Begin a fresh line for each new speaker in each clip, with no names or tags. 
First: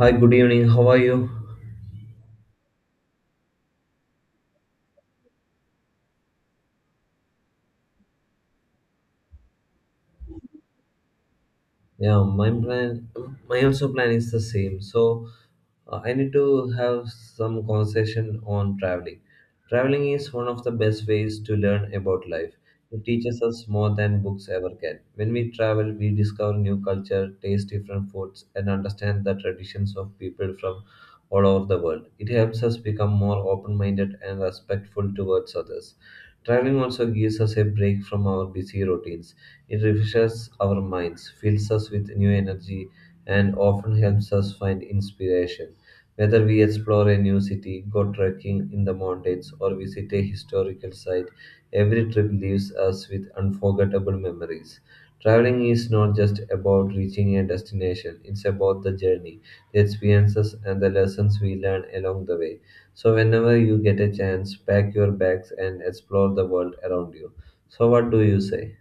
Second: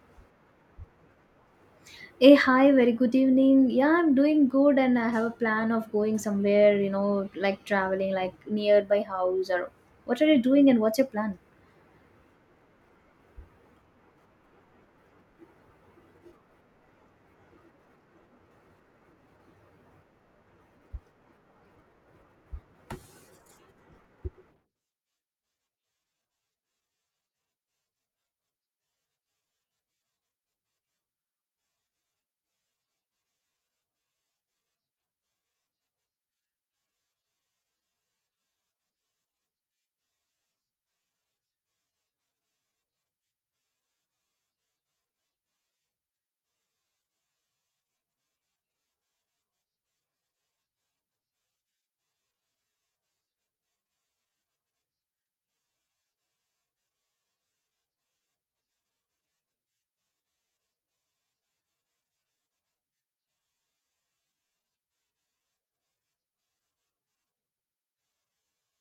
Hi, good evening. How are you?
Hey, hi, very good evening. Yeah, I'm doing good and I have a plan of going somewhere, like traveling, like nearby house or what are you doing and what's your plan?
Yeah, my plan, my also plan is the same. So, I need to have some conversation on traveling. Traveling is one of the best ways to learn about life. It teaches us more than books ever can. When we travel, we discover new culture, taste different foods, and understand the traditions of people from all over the world. It helps us become more open-minded and respectful towards others. Traveling also gives us a break from our busy routines. It refreshes our minds, fills us with new energy, and often helps us find inspiration. Whether we explore a new city, go trekking in the mountains, or visit a historical site, every trip leaves us with unforgettable memories. Traveling is not just about reaching a destination, it's about the journey, the experiences, and the lessons we learn along the way. So, whenever you get a chance, pack your bags and explore the world around you. So, what do you say?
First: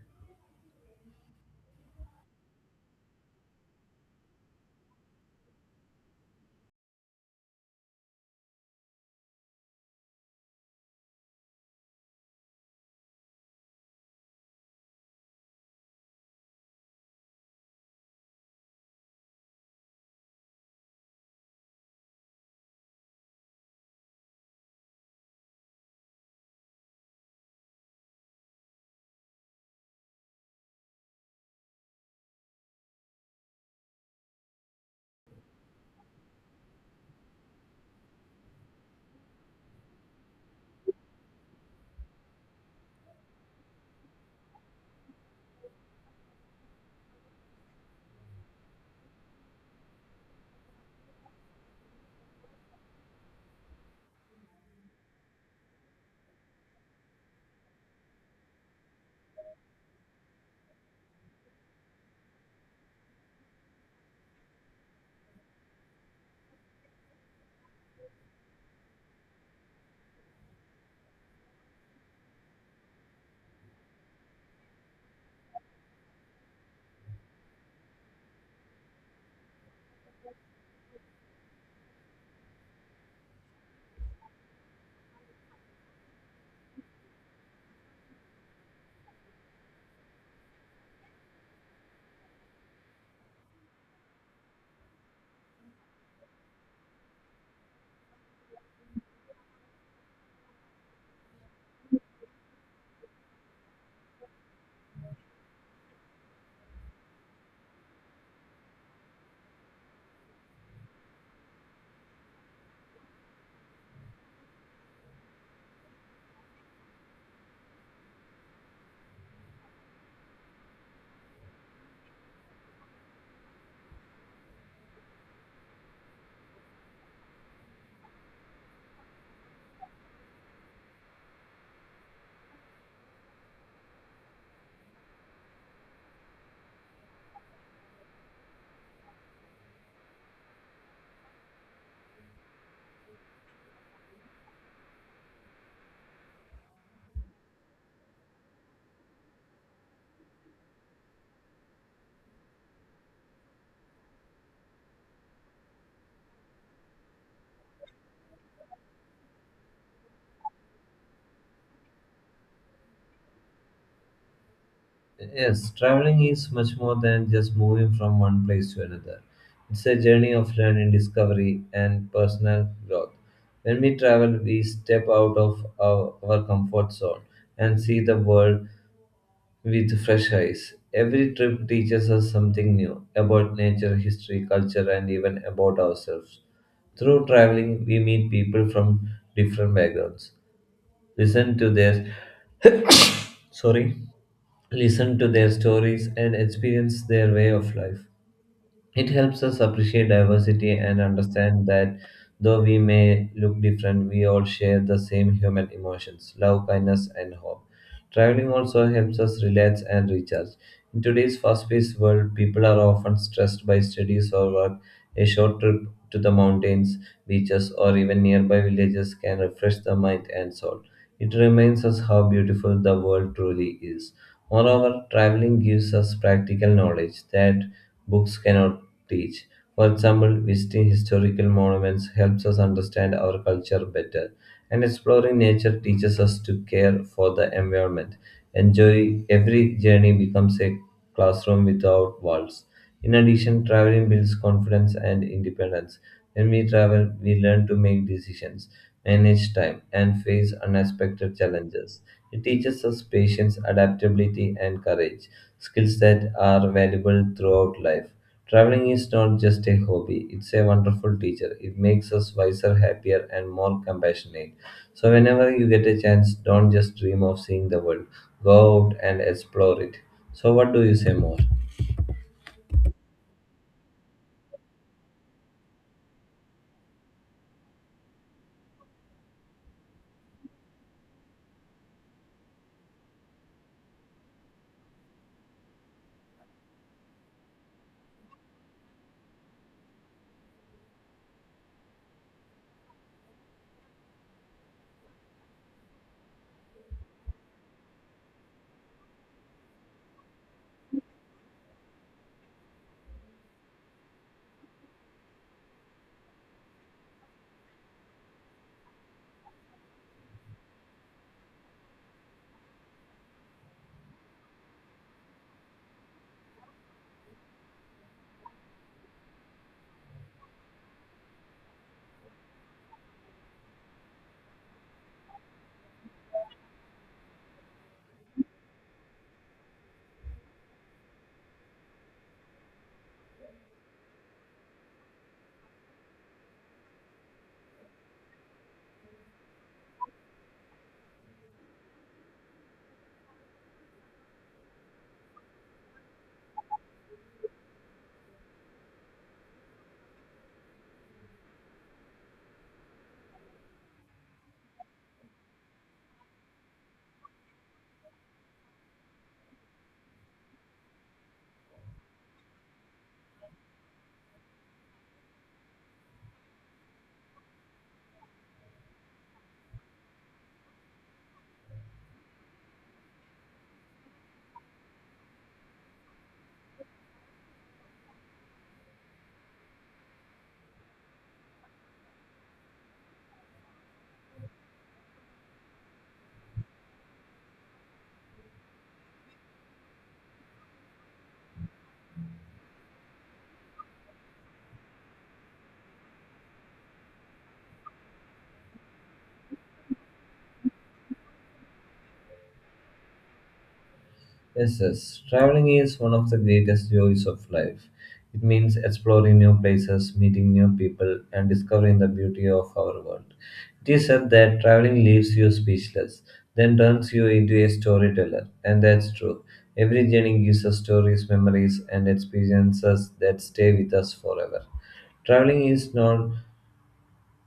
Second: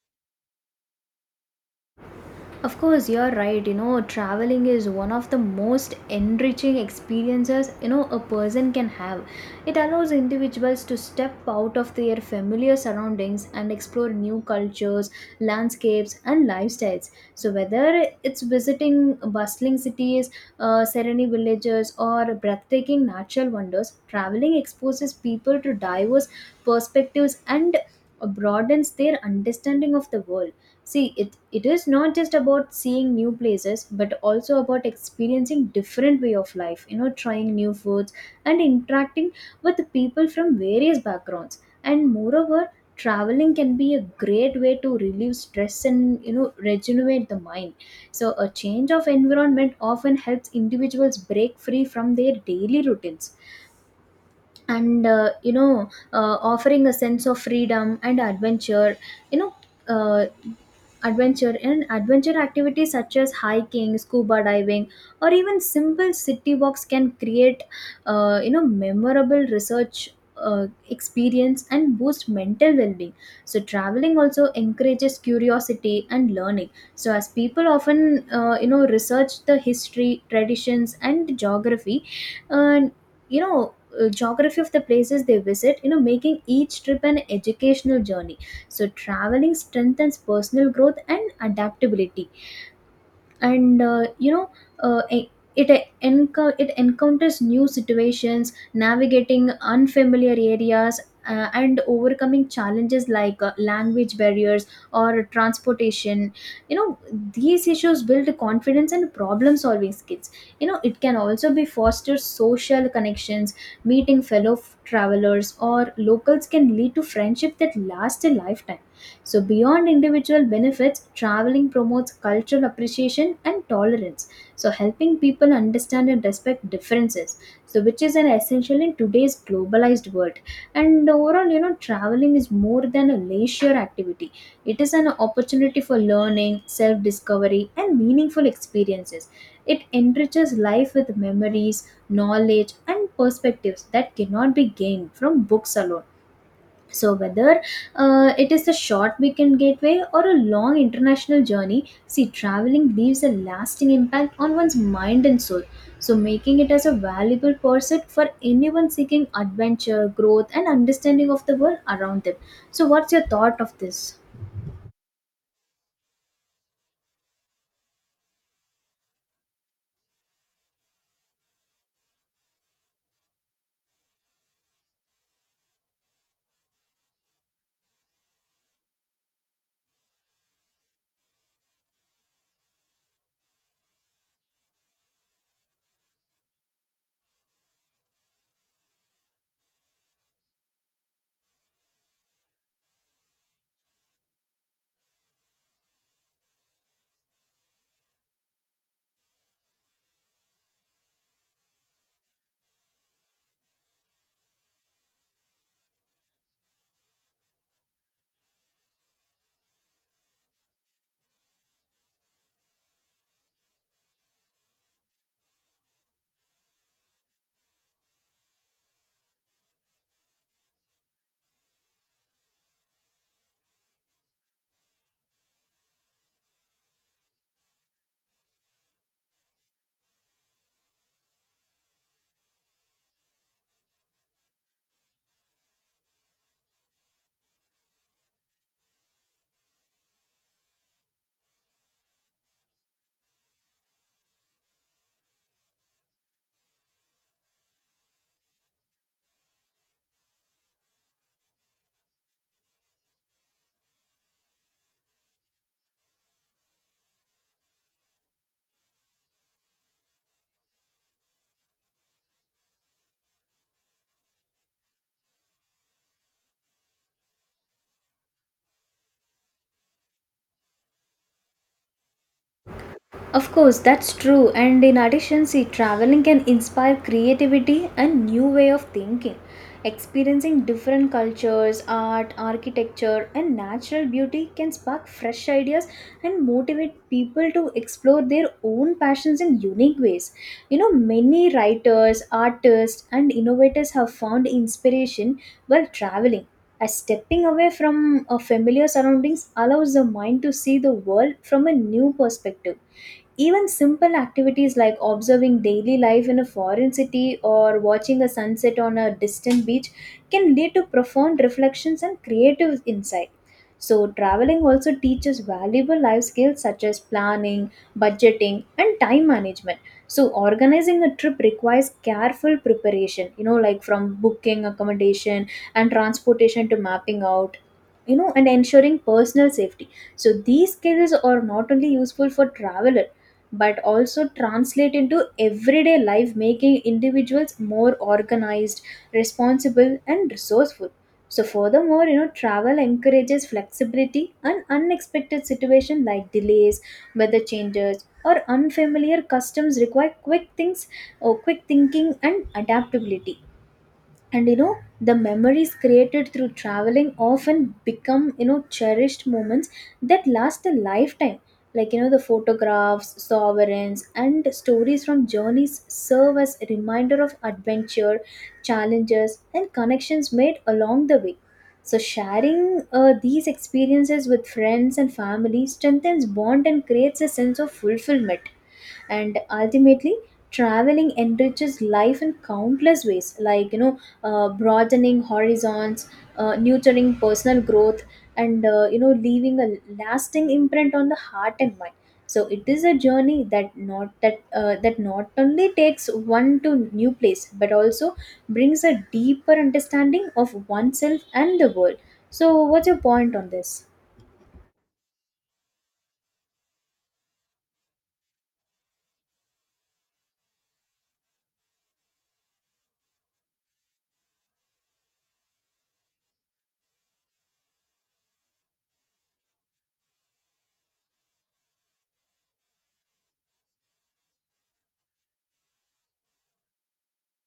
Of course, you're right. Traveling is one of the most enriching experiences, a person can have. It allows individuals to step out of their familiar surroundings and explore new cultures, landscapes, and lifestyles. So whether it's visiting bustling cities, serene villages, or breathtaking natural wonders, traveling exposes people to diverse perspectives and broadens their understanding of the world. See, it is not just about seeing new places, but also about experiencing different way of life, trying new foods and interacting with people from various backgrounds. And moreover, traveling can be a great way to relieve stress and, regenerate the mind. So a change of environment often helps individuals break free from their daily routines. And, offering a sense of freedom and adventure, you know, uh, adventure and adventure activities such as hiking, scuba diving, or even simple city walks can create, memorable research, experience and boost mental well-being. So traveling also encourages curiosity and learning, so as people often research the history, traditions, and geography, and you know geography of the places they visit, making each trip an educational journey. So traveling strengthens personal growth and adaptability, and uh, e- it encounters new situations, navigating unfamiliar areas, and overcoming challenges like language barriers or transportation. You know, these issues build confidence and problem solving skills. You know, it can also be foster social connections. Meeting travelers or locals can lead to friendship that last a lifetime. So, beyond individual benefits, traveling promotes cultural appreciation and tolerance, So, helping people understand and respect differences, So, which is an essential in today's globalized world. And overall, traveling is more than a leisure activity. It is an opportunity for learning, self discovery, and meaningful experiences. It enriches life with memories, knowledge, and perspectives that cannot be gained from books alone. So whether it is a short weekend gateway or a long international journey, see, traveling leaves a lasting impact on one's mind and soul, So, making it as a valuable pursuit for anyone seeking adventure, growth, and understanding of the world around them. So, what's your thought of this?
Yes, traveling is much more than just moving from one place to another. It's a journey of learning, discovery, and personal growth. When we travel, we step out of our comfort zone and see the world with fresh eyes. Every trip teaches us something new about nature, history, culture, and even about ourselves. Through traveling, we meet people from different backgrounds, listen to their sorry listen to their stories, and experience their way of life. It helps us appreciate diversity and understand that though we may look different, we all share the same human emotions: love, kindness, and hope. Traveling also helps us relax and recharge. In today's fast paced world, people are often stressed by studies or work. A short trip to the mountains, beaches, or even nearby villages can refresh the mind and soul. It reminds us how beautiful the world truly is. Moreover, traveling gives us practical knowledge that books cannot teach. For example, visiting historical monuments helps us understand our culture better, and exploring nature teaches us to care for the environment. Enjoy every journey becomes a classroom without walls. In addition, traveling builds confidence and independence. When we travel, we learn to make decisions, manage time, and face unexpected challenges. It teaches us patience, adaptability, and courage, skills that are valuable throughout life. Traveling is not just a hobby, it's a wonderful teacher. It makes us wiser, happier, and more compassionate. So, whenever you get a chance, don't just dream of seeing the world, go out and explore it. So, what do you say more?
Of course, that's true. And in addition, see, traveling can inspire creativity and new way of thinking. Experiencing different cultures, art, architecture, and natural beauty can spark fresh ideas and motivate people to explore their own passions in unique ways. Many writers, artists, and innovators have found inspiration while traveling, as stepping away from a familiar surroundings allows the mind to see the world from a new perspective. Even simple activities like observing daily life in a foreign city or watching a sunset on a distant beach can lead to profound reflections and creative insight. So, traveling also teaches valuable life skills such as planning, budgeting, and time management. So, organizing a trip requires careful preparation, like from booking accommodation and transportation to mapping out, and ensuring personal safety. So, these skills are not only useful for travelers but also translate into everyday life, making individuals more organized, responsible, and resourceful. So, furthermore, travel encourages flexibility, and unexpected situations like delays, weather changes, or unfamiliar customs require quick things, or quick thinking and adaptability. And the memories created through traveling often become, cherished moments that last a lifetime. Like, the photographs, sovereigns, and stories from journeys serve as a reminder of adventure, challenges, and connections made along the way. So sharing these experiences with friends and family strengthens bond and creates a sense of fulfillment. And ultimately, traveling enriches life in countless ways, like, broadening horizons, nurturing personal growth, and leaving a lasting imprint on the heart and mind. So it is a journey that not only takes one to new place, but also brings a deeper understanding of oneself and the world. So what's your point on this?
Yes, yes. Traveling is one of the greatest joys of life. It means exploring new places, meeting new people, and discovering the beauty of our world. It is said that traveling leaves you speechless, then turns you into a storyteller, and that's true. Every journey gives us stories, memories, and experiences that stay with us forever. Traveling is not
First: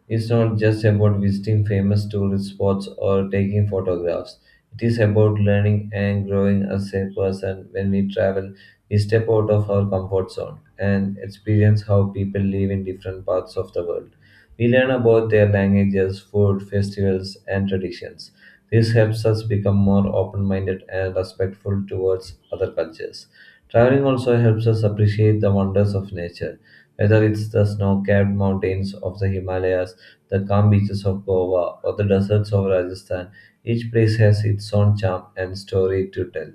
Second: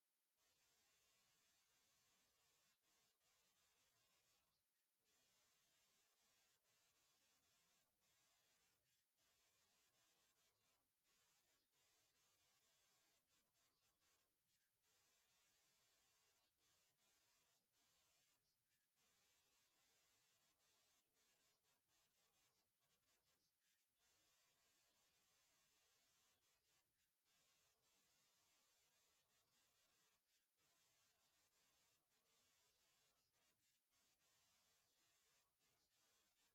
it's not just about visiting famous tourist spots or taking photographs. It is about learning and growing as a person. When we travel, we step out of our comfort zone and experience how people live in different parts of the world. We learn about their languages, food, festivals, and traditions. This helps us become more open minded and respectful towards other cultures. Traveling also helps us appreciate the wonders of nature, whether it's the snow capped mountains of the Himalayas, the calm beaches of Goa, or the deserts of Rajasthan. Each place has its own charm and story to tell.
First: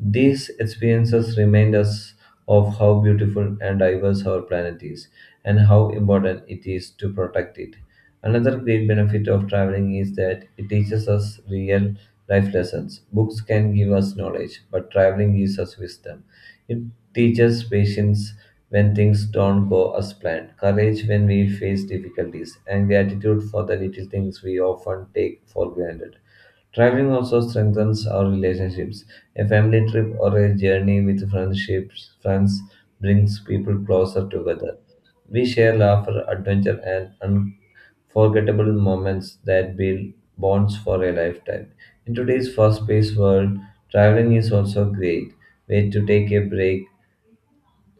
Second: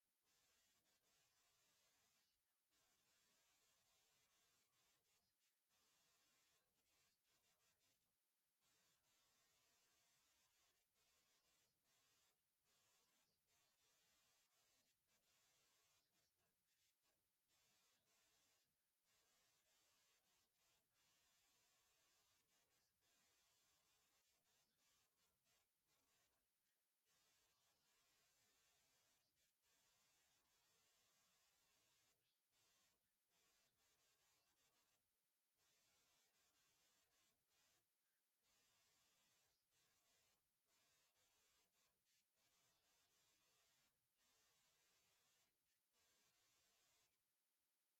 These experiences remind us of how beautiful and diverse our planet is and how important it is to protect it. Another great benefit of traveling is that it teaches us real life lessons. Books can give us knowledge, but traveling gives us wisdom. It teaches patience when things don't go as planned, courage when we face difficulties, and gratitude for the little things we often take for granted. Traveling also strengthens our relationships. A family trip or a journey with friendships, friends brings people closer together. We share laughter, adventure, and unforgettable moments that build bonds for a lifetime. In today's fast-paced world, traveling is also a great way to take a break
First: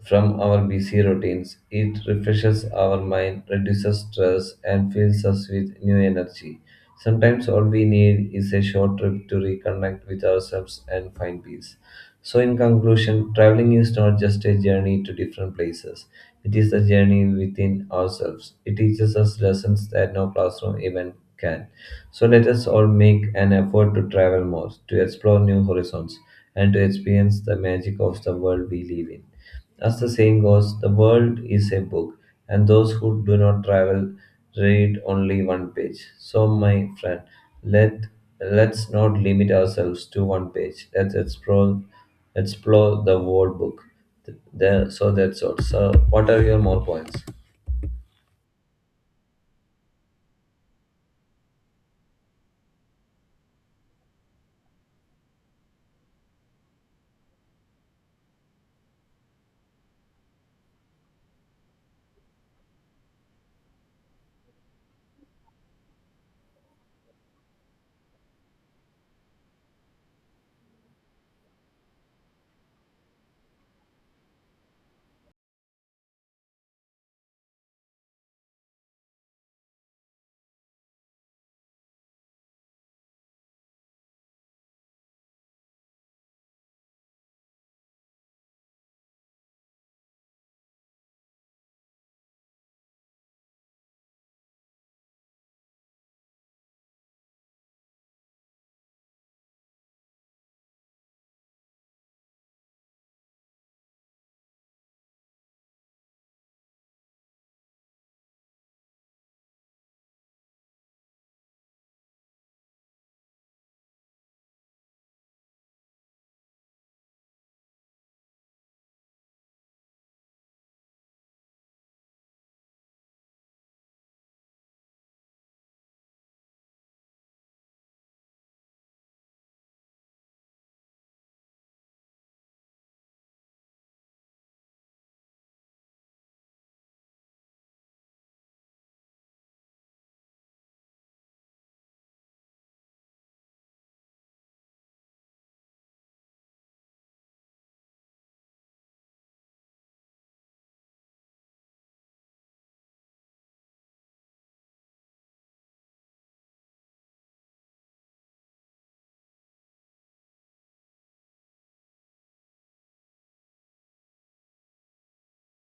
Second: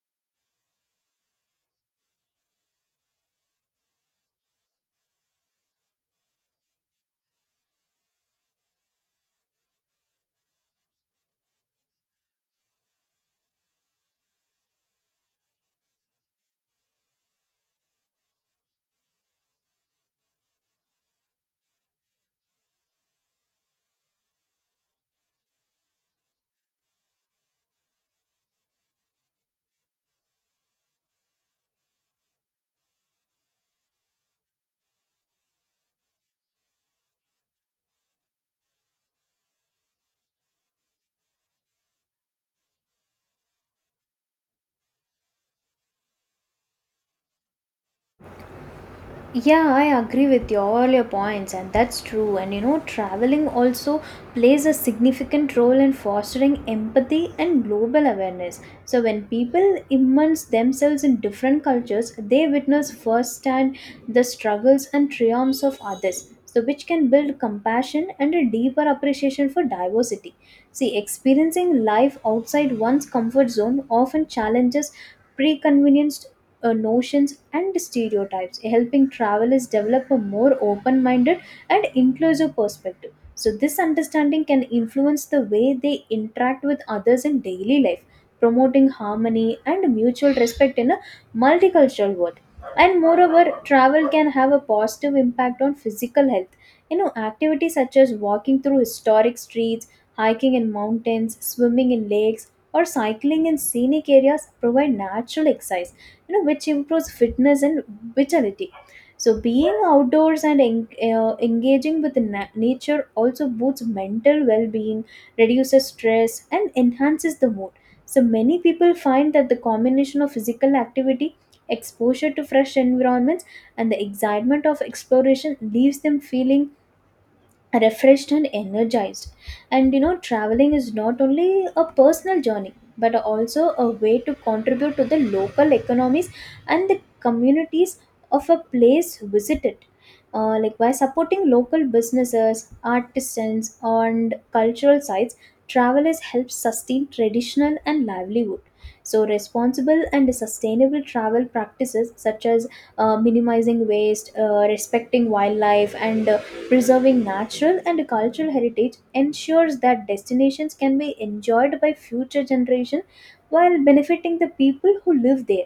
from our busy routines. It refreshes our mind, reduces stress, and fills us with new energy. Sometimes all we need is a short trip to reconnect with ourselves and find peace. So, in conclusion, traveling is not just a journey to different places, it is a journey within ourselves. It teaches us lessons that no classroom event can. So, let us all make an effort to travel more, to explore new horizons, and to experience the magic of the world we live in. As the saying goes, the world is a book, and those who do not travel read only one page. So, my friend, let let's not limit ourselves to one page. Let's explore the whole book. So that's all. So, what are your more points?
Yeah, I agree with your, all your points, and that's true. And traveling also plays a significant role in fostering empathy and global awareness. So, when people immerse themselves in different cultures, they witness firsthand the struggles and triumphs of others, So, which can build compassion and a deeper appreciation for diversity. See, experiencing life outside one's comfort zone often challenges preconvenienced notions and stereotypes, helping travelers develop a more open minded and inclusive perspective. So, this understanding can influence the way they interact with others in daily life, promoting harmony and mutual respect in a multicultural world. And moreover, travel can have a positive impact on physical health. Activities such as walking through historic streets, hiking in mountains, swimming in lakes, or cycling in scenic areas provide natural exercise, which improves fitness and vitality. So being outdoors and engaging with nature also boosts mental well-being, reduces stress, and enhances the mood. So many people find that the combination of physical activity, exposure to fresh environments, and the excitement of exploration leaves them feeling refreshed and energized. And traveling is not only a personal journey but also a way to contribute to the local economies and the communities of a place visited, like by supporting local businesses, artisans, and cultural sites. Travelers help sustain traditional and livelihood. So responsible and sustainable travel practices such as minimizing waste, respecting wildlife, and preserving natural and cultural heritage ensures that destinations can be enjoyed by future generations while benefiting the people who live there.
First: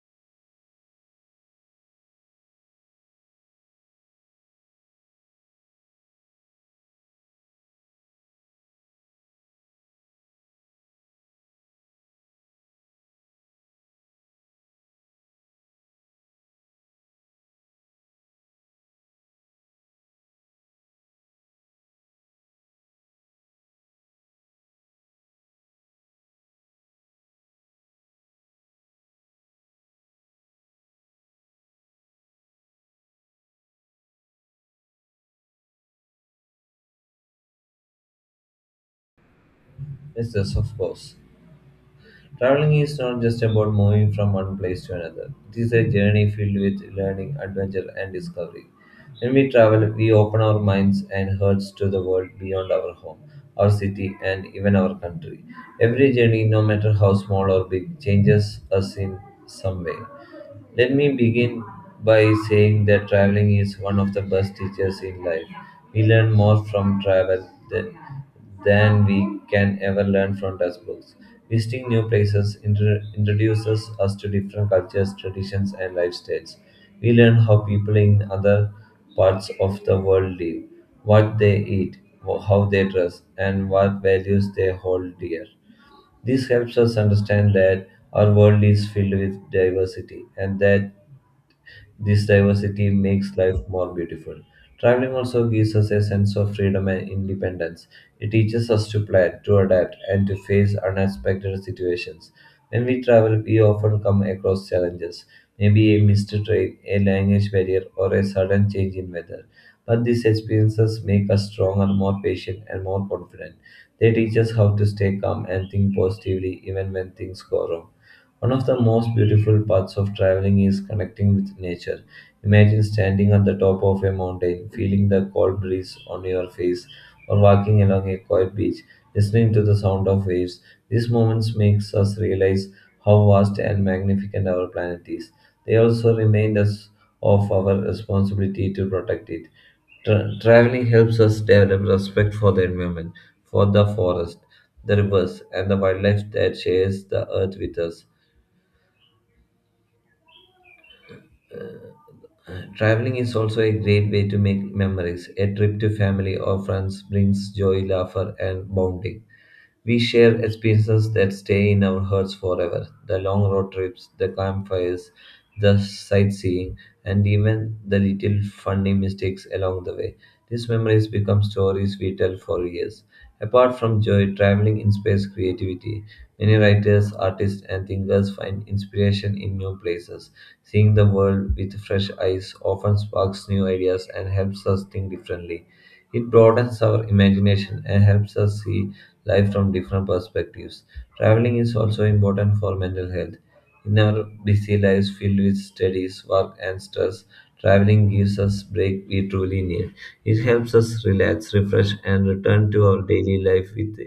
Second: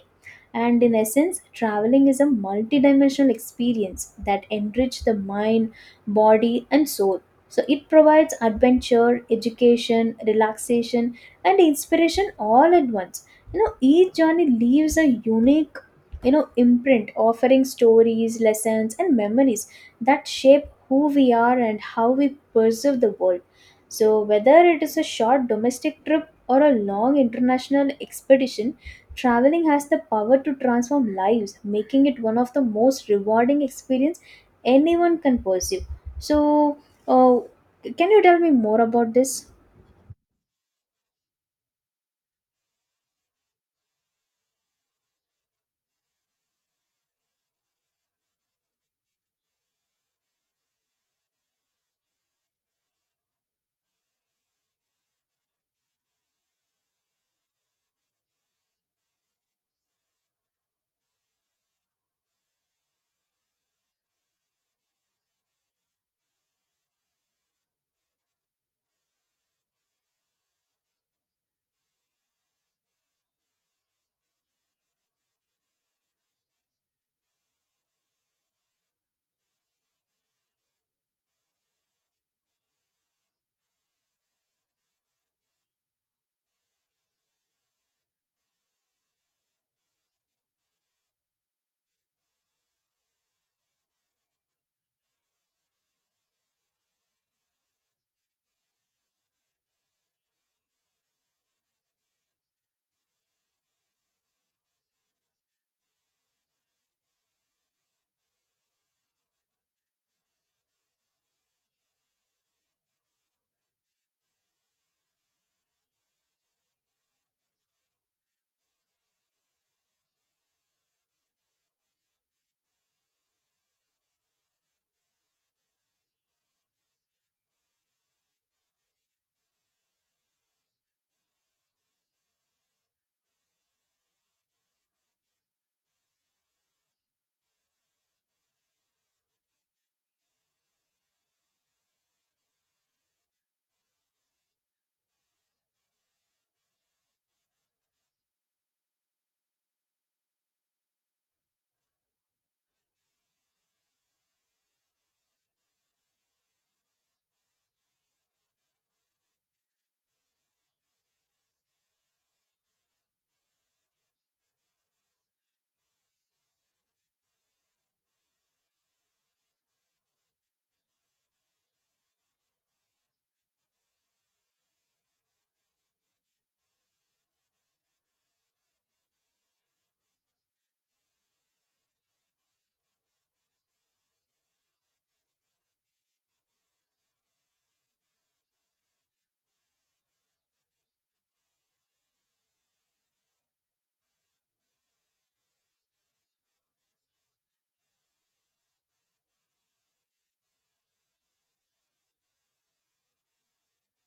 And in essence, traveling is a multidimensional experience that enriches the mind, body, and soul. So it provides adventure, education, relaxation, and inspiration all at once. Each journey leaves a unique, imprint, offering stories, lessons, and memories that shape who we are and how we perceive the world. So whether it is a short domestic trip or a long international expedition, traveling has the power to transform lives, making it one of the most rewarding experience anyone can pursue. So, uh, can you tell me more about this?
Yes, yes, of course. Traveling is not just about moving from one place to another. It is a journey filled with learning, adventure, and discovery. When we travel, we open our minds and hearts to the world beyond our home, our city, and even our country. Every journey, no matter how small or big, changes us in some way. Let me begin by saying that traveling is one of the best teachers in life. We learn more from travel than we can ever learn from textbooks. Visiting new places introduces us to different cultures, traditions, and lifestyles. We learn how people in other parts of the world live, what they eat, how they dress, and what values they hold dear. This helps us understand that our world is filled with diversity and that this diversity makes life more beautiful. Traveling also gives us a sense of freedom and independence. It teaches us to plan, to adapt, and to face unexpected situations. When we travel, we often come across challenges, maybe a missed train, a language barrier, or a sudden change in weather. But these experiences make us stronger, more patient, and more confident. They teach us how to stay calm and think positively even when things go wrong. One of the most beautiful parts of traveling is connecting with nature. Imagine standing at the top of a mountain, feeling the cold breeze on your face, or walking along a quiet beach, listening to the sound of waves. These moments makes us realize how vast and magnificent our planet is. They also remind us of our responsibility to protect it. Traveling helps us develop respect for the environment, for the forest, the rivers, and the wildlife that shares the earth with us. Traveling is also a great way to make memories. A trip to family or friends brings joy, laughter, and bonding. We share experiences that stay in our hearts forever: the long road trips, the campfires, the sightseeing, and even the little funny mistakes along the way. These memories become stories we tell for years. Apart from joy, traveling inspires creativity. Many writers, artists, and thinkers find inspiration in new places. Seeing the world with fresh eyes often sparks new ideas and helps us think differently. It broadens our imagination and helps us see life from different perspectives. Traveling is also important for mental health. In our busy lives filled with studies, work, and stress, traveling gives us break we truly need. It helps us relax, refresh, and return to our daily life with,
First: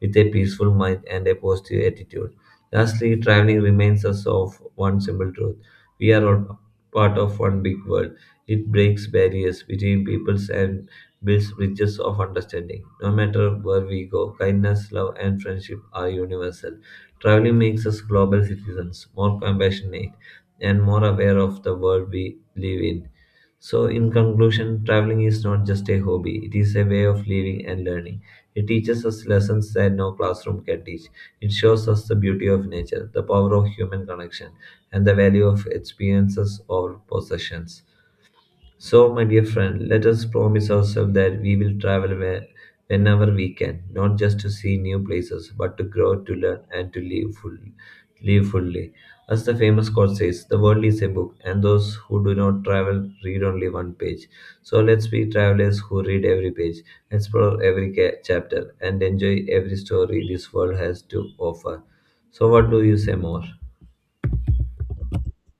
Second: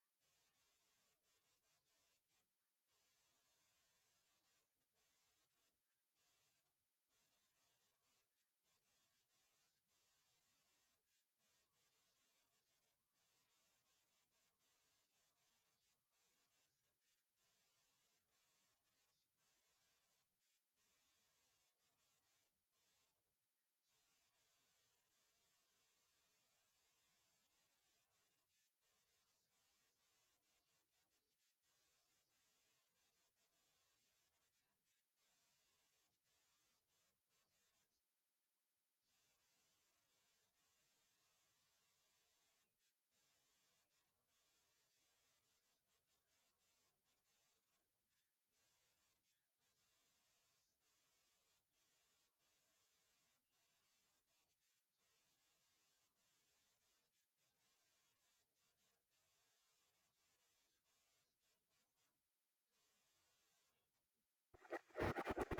with a peaceful mind and a positive attitude. Lastly, traveling reminds us of one simple truth. We are all part of one big world. It breaks barriers between peoples and builds bridges of understanding. No matter where we go, kindness, love, and friendship are universal. Traveling makes us global citizens, more compassionate, and more aware of the world we live in. So, in conclusion, traveling is not just a hobby, it is a way of living and learning. It teaches us lessons that no classroom can teach. It shows us the beauty of nature, the power of human connection, and the value of experiences or possessions. So, my dear friend, let us promise ourselves that we will travel whenever we can, not just to see new places, but to grow, to learn, and to live fully. Live fully. As the famous quote says, the world is a book, and those who do not travel read only one page. So let's be travelers who read every page, explore every chapter, and enjoy every story this world has to offer. So, what do you say more?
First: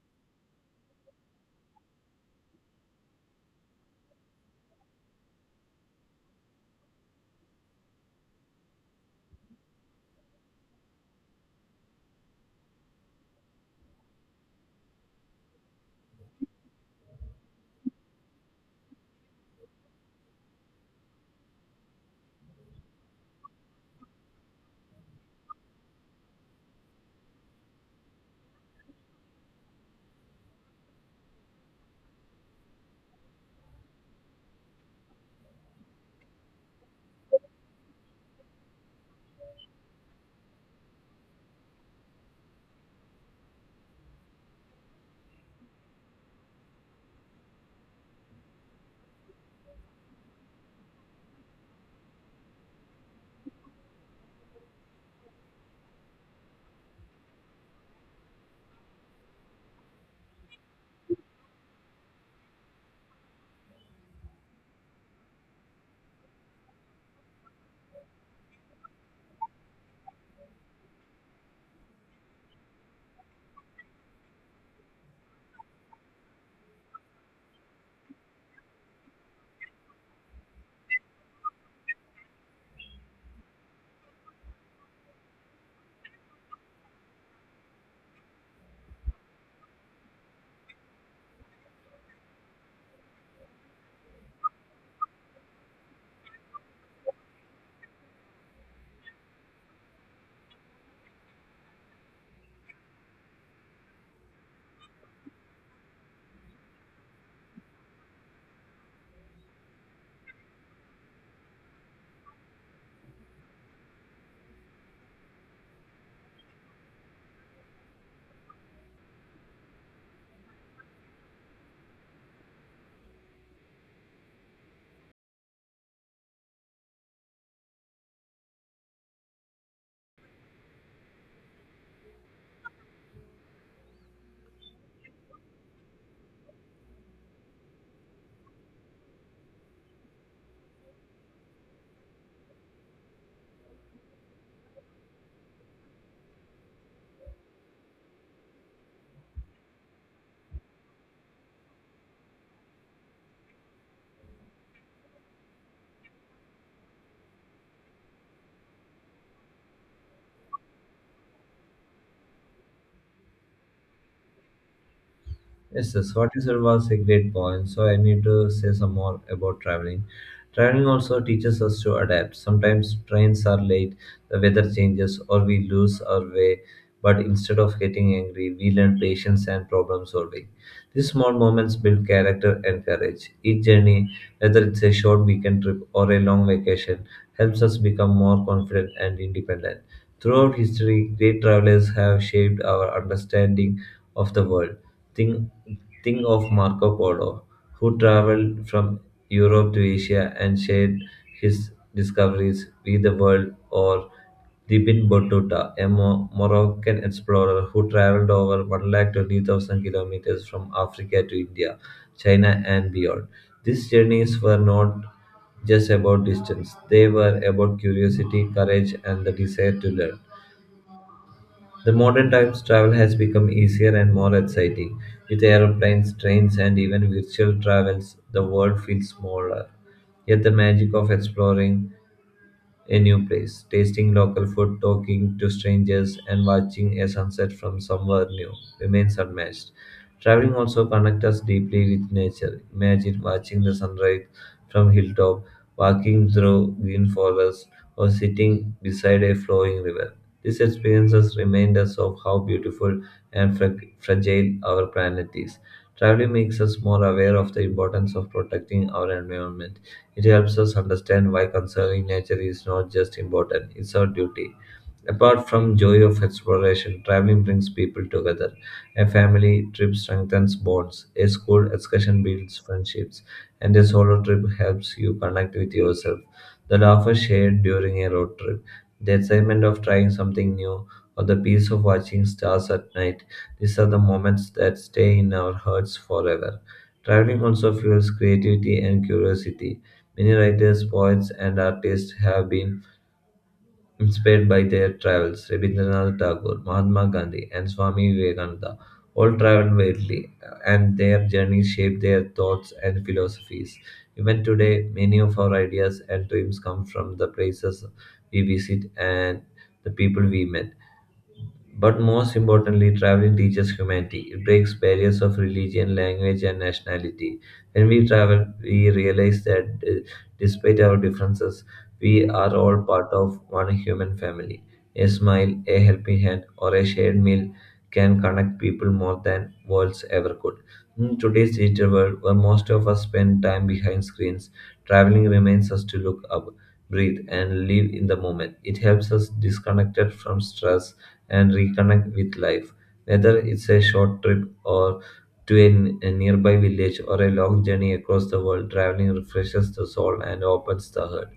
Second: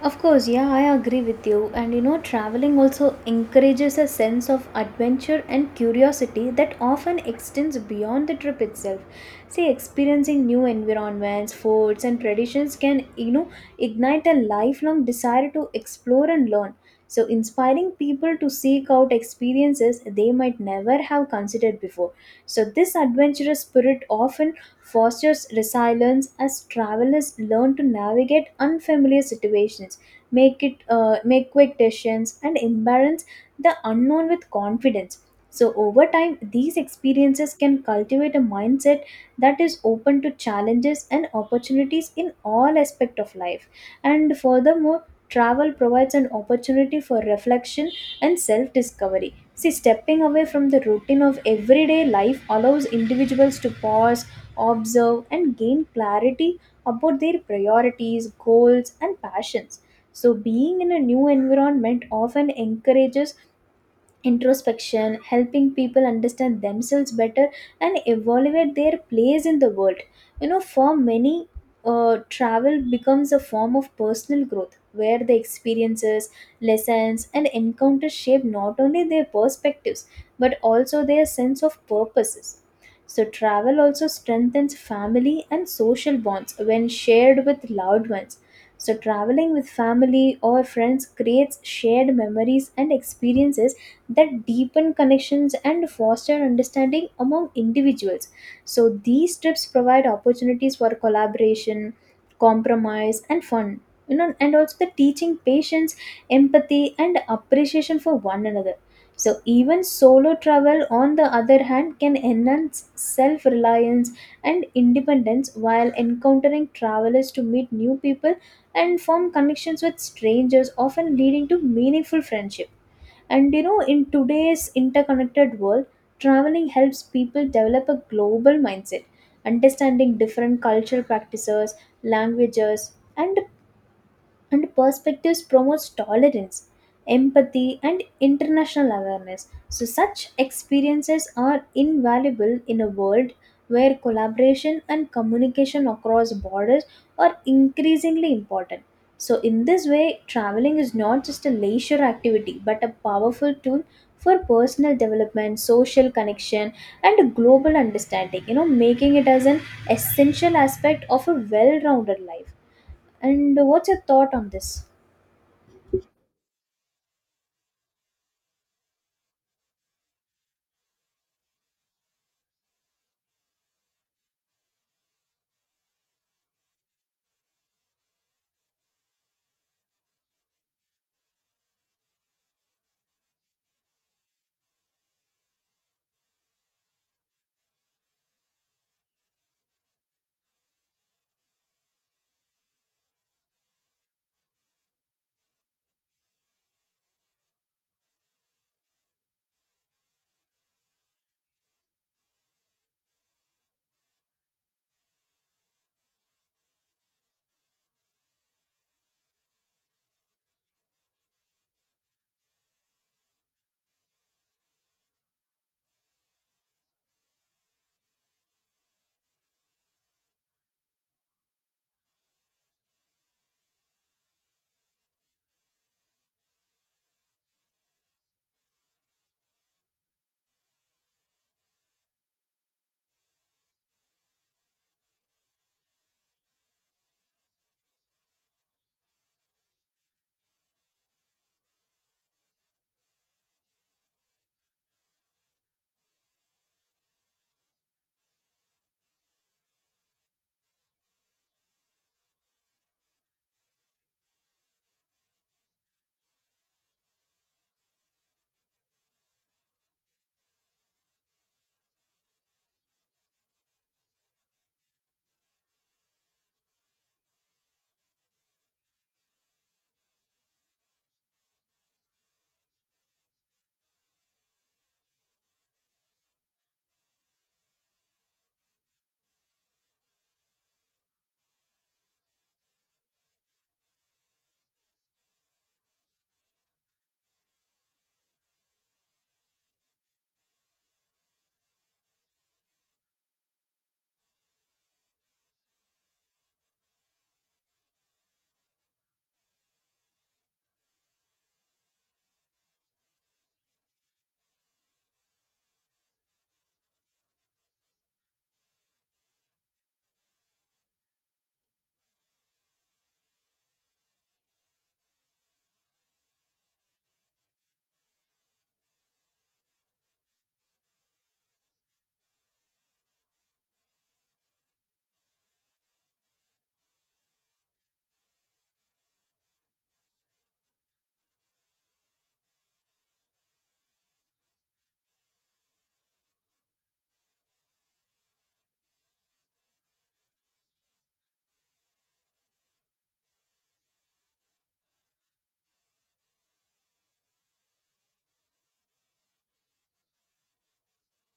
Of course, yeah, I agree with you. And traveling also encourages a sense of adventure and curiosity that often extends beyond the trip itself. See, experiencing new environments, foods, and traditions can, ignite a lifelong desire to explore and learn, So, inspiring people to seek out experiences they might never have considered before. So, this adventurous spirit often fosters resilience as travelers learn to navigate unfamiliar situations, make quick decisions, and embrace the unknown with confidence. So over time, these experiences can cultivate a mindset that is open to challenges and opportunities in all aspects of life. And furthermore, travel provides an opportunity for reflection and self-discovery. See, stepping away from the routine of everyday life allows individuals to pause, observe, and gain clarity about their priorities, goals, and passions. So, being in a new environment often encourages introspection, helping people understand themselves better and evaluate their place in the world. For many, travel becomes a form of personal growth where the experiences, lessons, and encounters shape not only their perspectives but also their sense of purposes. So, travel also strengthens family and social bonds when shared with loved ones. So, traveling with family or friends creates shared memories and experiences that deepen connections and foster understanding among individuals. So, these trips provide opportunities for collaboration, compromise, and fun. And also the teaching patience, empathy, and appreciation for one another. So, even solo travel, on the other hand, can enhance self reliance and independence while encountering travelers to meet new people and form connections with strangers, often leading to meaningful friendship. And in today's interconnected world, traveling helps people develop a global mindset. Understanding different cultural practices, languages, and, and perspectives promotes tolerance, empathy, and international awareness. So, such experiences are invaluable in a world where collaboration and communication across borders are increasingly important. So, in this way, traveling is not just a leisure activity but a powerful tool for personal development, social connection, and a global understanding, making it as an essential aspect of a well rounded life. And what's your thought on this?
Yes, yes, what you said was a great point. So I need to say some more about traveling. Traveling also teaches us to adapt. Sometimes trains are late, the weather changes, or we lose our way. But instead of getting angry, we learn patience and problem solving. These small moments build character and courage. Each journey, whether it's a short weekend trip or a long vacation, helps us become more confident and independent. Throughout history, great travelers have shaped our understanding of the world. Think, think of Marco Polo, who traveled from Europe to Asia and shared his discoveries with the world, or Ibn Battuta, a Moroccan explorer who traveled over 120,000 kilometers from Africa to India, China, and beyond. These journeys were not just about distance, they were about curiosity, courage, and the desire to learn. The modern times travel has become easier and more exciting. With aeroplanes, trains, and even virtual travels, the world feels smaller. Yet the magic of exploring a new place, tasting local food, talking to strangers, and watching a sunset from somewhere new remains unmatched. Traveling also connects us deeply with nature. Imagine watching the sunrise from hilltop, walking through green forests, or sitting beside a flowing river. These experiences remind us of how beautiful and fragile our planet is. Traveling makes us more aware of the importance of protecting our environment, it helps us understand why conserving nature is not just important, it's our duty. Apart from joy of exploration, traveling brings people together. A family trip strengthens bonds, a school excursion builds friendships, and a solo trip helps you connect with yourself. The laughter shared during a road trip, the excitement of trying something new, or the peace of watching stars at night, these are the moments that stay in our hearts forever. Traveling also fuels creativity and curiosity. Many writers, poets, and artists have been inspired by their travels. Rabindranath Tagore, Mahatma Gandhi, and Swami Vivekananda all traveled widely, and their journeys shaped their thoughts and philosophies. Even today, many of our ideas and dreams come from the places we visit and the people we met. But most importantly, traveling teaches humanity. It breaks barriers of religion, language, and nationality. When we travel, we realize that despite our differences, we are all part of one human family. A smile, a helping hand, or a shared meal can connect people more than worlds ever could. In today's digital world, where most of us spend time behind screens, traveling reminds us to look up, breathe, and live in the moment. It helps us disconnected from stress and reconnect with life. Whether it's a short trip or to a nearby village or a long journey across the world, traveling refreshes the soul and opens the heart.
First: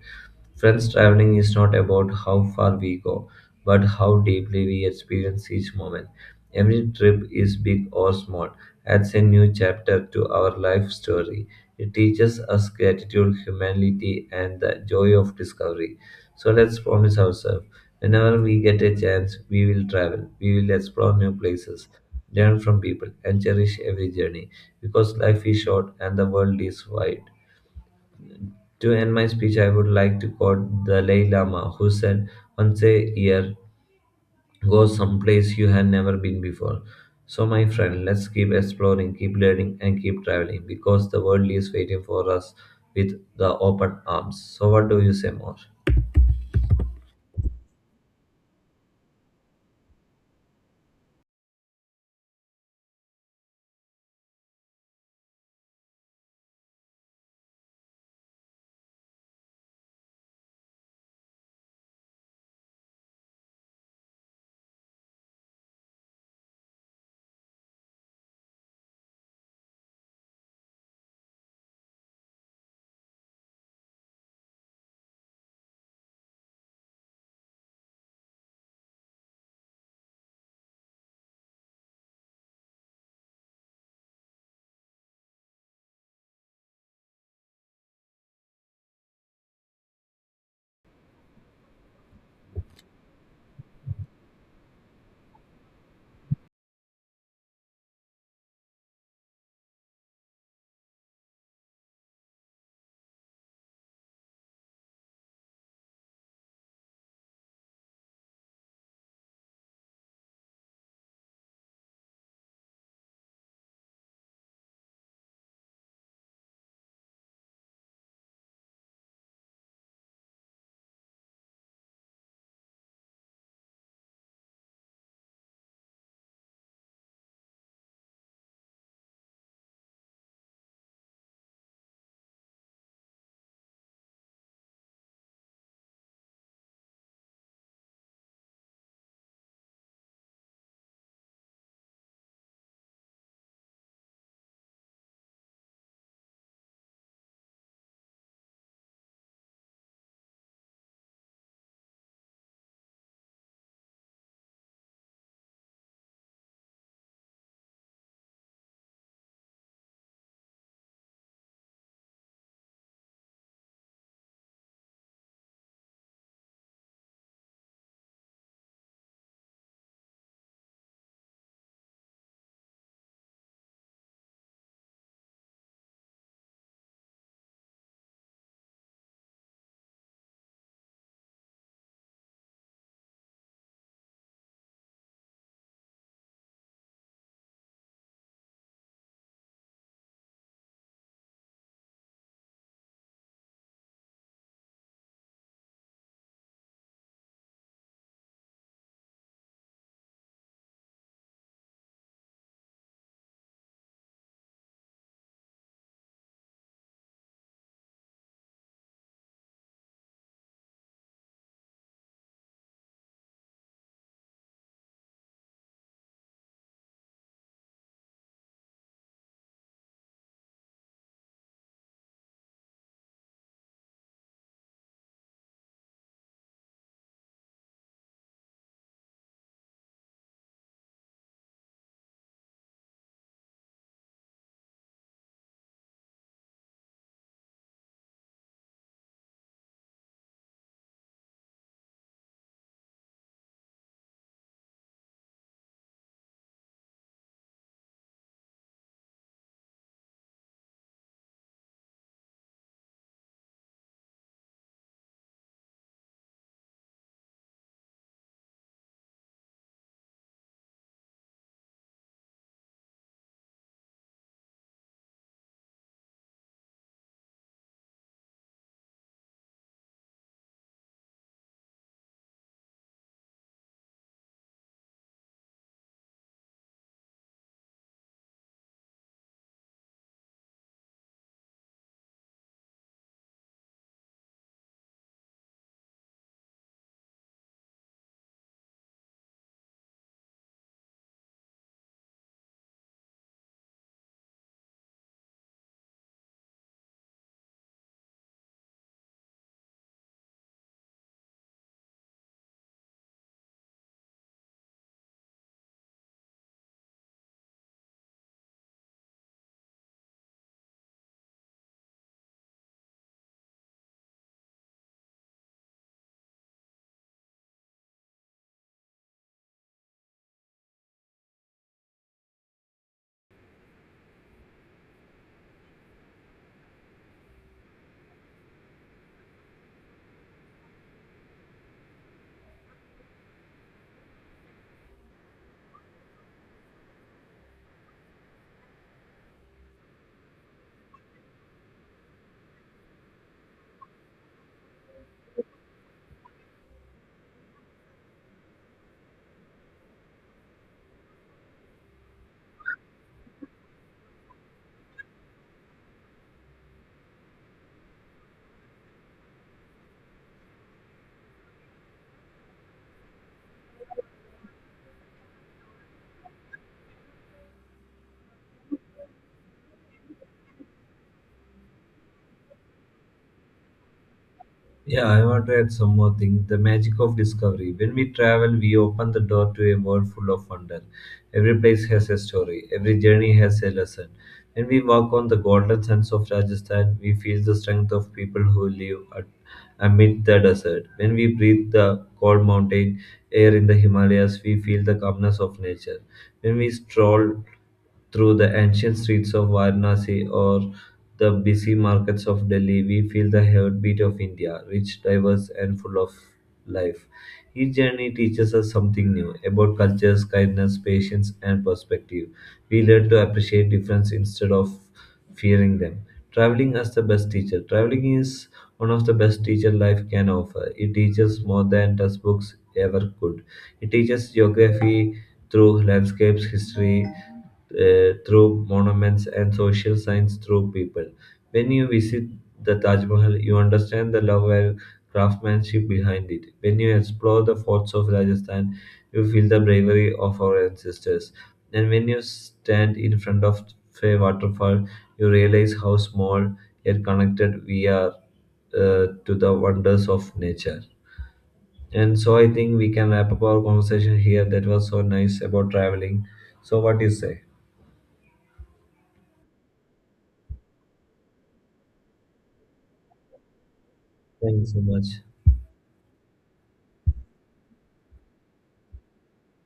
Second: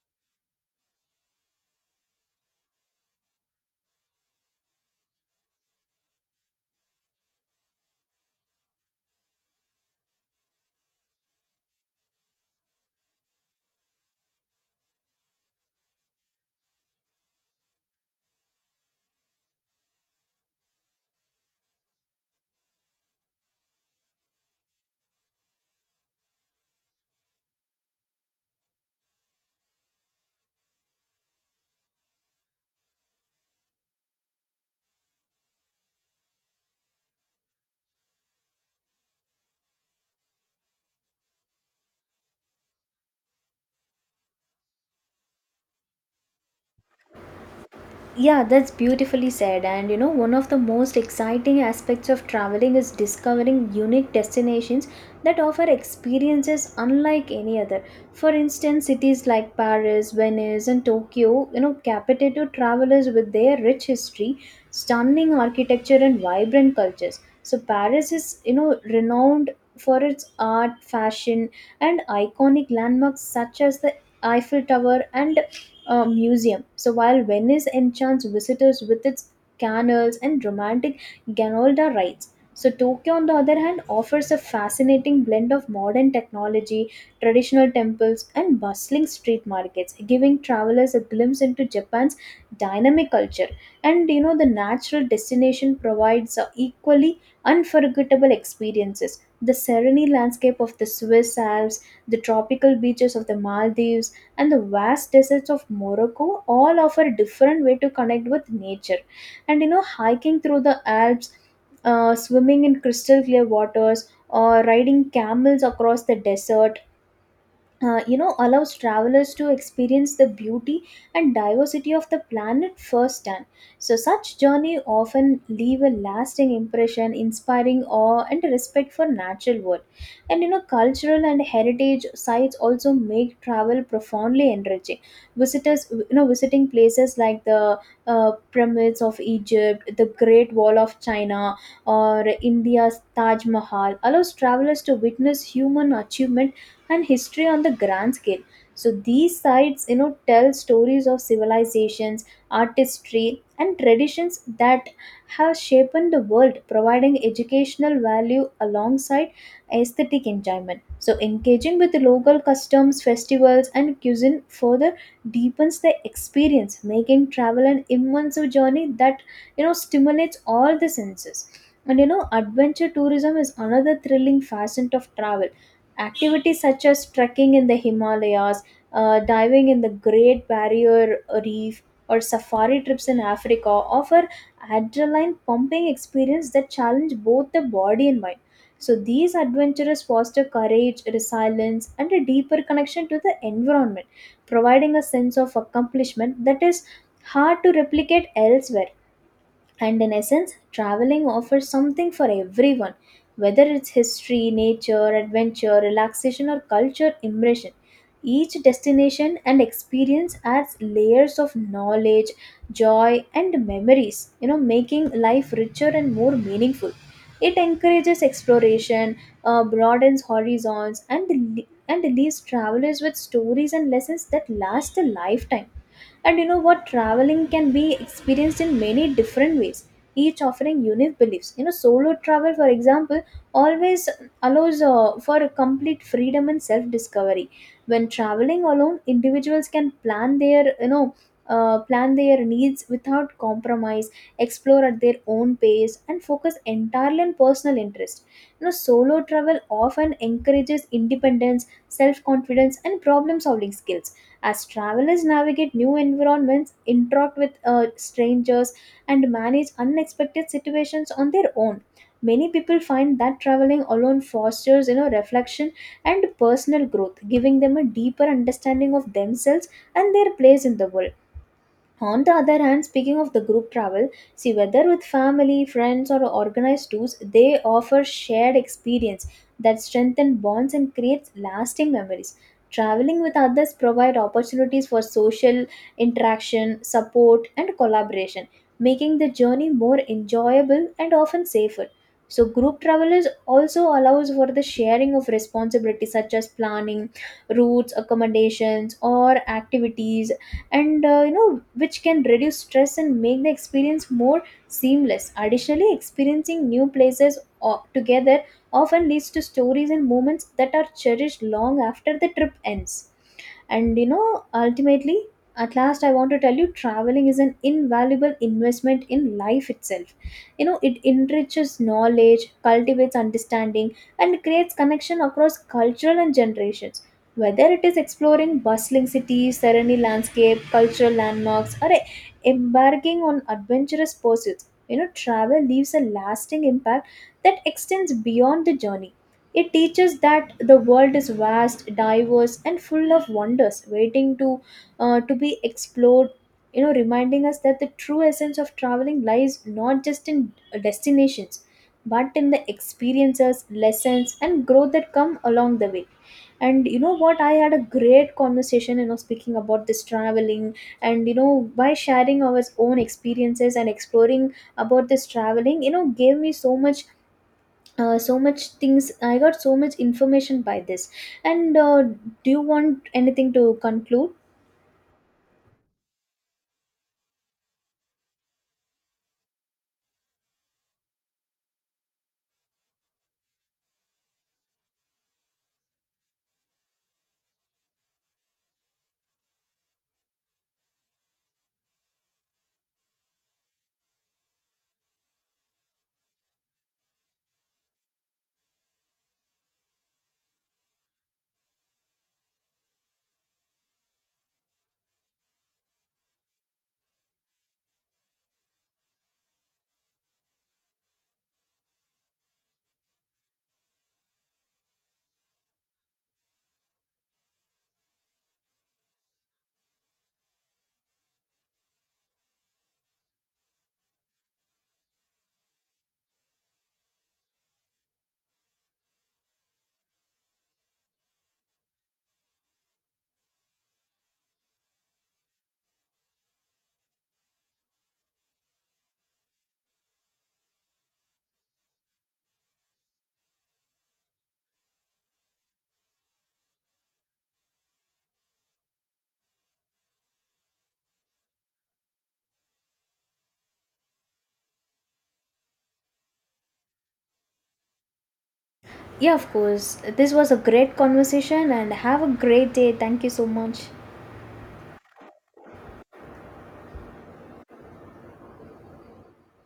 Friends, traveling is not about how far we go, but how deeply we experience each moment. Every trip is big or small, adds a new chapter to our life story. It teaches us gratitude, humanity, and the joy of discovery. So let's promise ourselves, whenever we get a chance, we will travel, we will explore new places, learn from people, and cherish every journey, because life is short and the world is wide. To end my speech, I would like to quote the Dalai Lama, who said, "Once a year, go someplace you have never been before." So, my friend, let's keep exploring, keep learning, and keep traveling, because the world is waiting for us with the open arms. So, what do you say more?
Yeah, that's beautifully said. And one of the most exciting aspects of traveling is discovering unique destinations that offer experiences unlike any other. For instance, cities like Paris, Venice, and Tokyo, capitate to travelers with their rich history, stunning architecture, and vibrant cultures. So, Paris is, renowned for its art, fashion, and iconic landmarks such as the Eiffel Tower and museum. So while Venice enchants visitors with its canals and romantic gondola rides, so Tokyo, on the other hand, offers a fascinating blend of modern technology, traditional temples, and bustling street markets, giving travelers a glimpse into Japan's dynamic culture. The natural destination provides equally unforgettable experiences. The serene landscape of the Swiss Alps, the tropical beaches of the Maldives, and the vast deserts of Morocco all offer a different way to connect with nature. Hiking through the Alps, swimming in crystal clear waters, or riding camels across the desert allows travelers to experience the beauty and diversity of the planet firsthand. So such journey often leave a lasting impression, inspiring awe and respect for natural world. And cultural and heritage sites also make travel profoundly enriching. Visitors visiting places like the pyramids of Egypt, the Great Wall of China, or India's Taj Mahal allows travelers to witness human achievement and history on the grand scale. So these sites tell stories of civilizations, artistry, and traditions that have shaped the world, providing educational value alongside aesthetic enjoyment. So engaging with local customs, festivals, and cuisine further deepens the experience, making travel an immersive journey that stimulates all the senses. And you know Adventure tourism is another thrilling facet of travel. Activities such as trekking in the Himalayas, diving in the Great Barrier Reef, or safari trips in Africa offer adrenaline pumping experience that challenge both the body and mind. So these adventures foster courage, resilience, and a deeper connection to the environment, providing a sense of accomplishment that is hard to replicate elsewhere. And in essence, traveling offers something for everyone, whether it's history, nature, adventure, relaxation, or culture immersion. Each destination and experience adds layers of knowledge, joy, and memories, making life richer and more meaningful. It encourages exploration, broadens horizons, and leaves travelers with stories and lessons that last a lifetime. And you know what? Traveling can be experienced in many different ways, each offering unique beliefs. Solo travel, for example, always allows for complete freedom and self discovery. When traveling alone, individuals can plan their needs without compromise, explore at their own pace, and focus entirely on personal interest. Solo travel often encourages independence, self confidence, and problem solving skills as travelers navigate new environments, interact with strangers, and manage unexpected situations on their own. Many people find that traveling alone fosters reflection and personal growth, giving them a deeper understanding of themselves and their place in the world. On the other hand, speaking of the group travel, see whether with family, friends, or organized tours, they offer shared experience that strengthen bonds and creates lasting memories. Traveling with others provide opportunities for social interaction, support, and collaboration, making the journey more enjoyable and often safer. So group travel is also allows for the sharing of responsibilities such as planning, routes, accommodations, or activities and which can reduce stress and make the experience more seamless. Additionally, experiencing new places together often leads to stories and moments that are cherished long after the trip ends. And ultimately, at last, I want to tell you traveling is an invaluable investment in life itself. It enriches knowledge, cultivates understanding, and creates connection across cultural and generations. Whether it is exploring bustling cities, serene landscape, cultural landmarks, or embarking on adventurous pursuits, travel leaves a lasting impact that extends beyond the journey. It teaches that the world is vast, diverse, and full of wonders waiting to be explored. Reminding us that the true essence of traveling lies not just in destinations, but in the experiences, lessons, and growth that come along the way. And you know what? I had a great conversation, speaking about this traveling and by sharing our own experiences and exploring about this traveling, gave me so much things I got so much information by this and do you want anything to conclude?
Yeah, I want to add some more thing. The magic of discovery. When we travel, we open the door to a world full of wonder. Every place has a story. Every journey has a lesson. When we walk on the golden sands of Rajasthan, we feel the strength of people who live at, amid the desert. When we breathe the cold mountain air in the Himalayas, we feel the calmness of nature. When we stroll through the ancient streets of Varanasi or the busy markets of Delhi, we feel the heartbeat of India, rich, diverse, and full of life. Each journey teaches us something new about cultures, kindness, patience, and perspective. We learn to appreciate difference instead of fearing them. Traveling as the best teacher. Traveling is one of the best teacher life can offer. It teaches more than textbooks ever could. It teaches geography through landscapes, history through monuments, and social science through people. When you visit the Taj Mahal, you understand the love and craftsmanship behind it. When you explore the forts of Rajasthan, you feel the bravery of our ancestors. And when you stand in front of a waterfall, you realize how small yet connected we are to the wonders of nature. And so I think we can wrap up our conversation here. That was so nice about traveling. So what do you say?
Yeah, of course. This was a great conversation and have a great day. Thank you so much.
Thank you so much.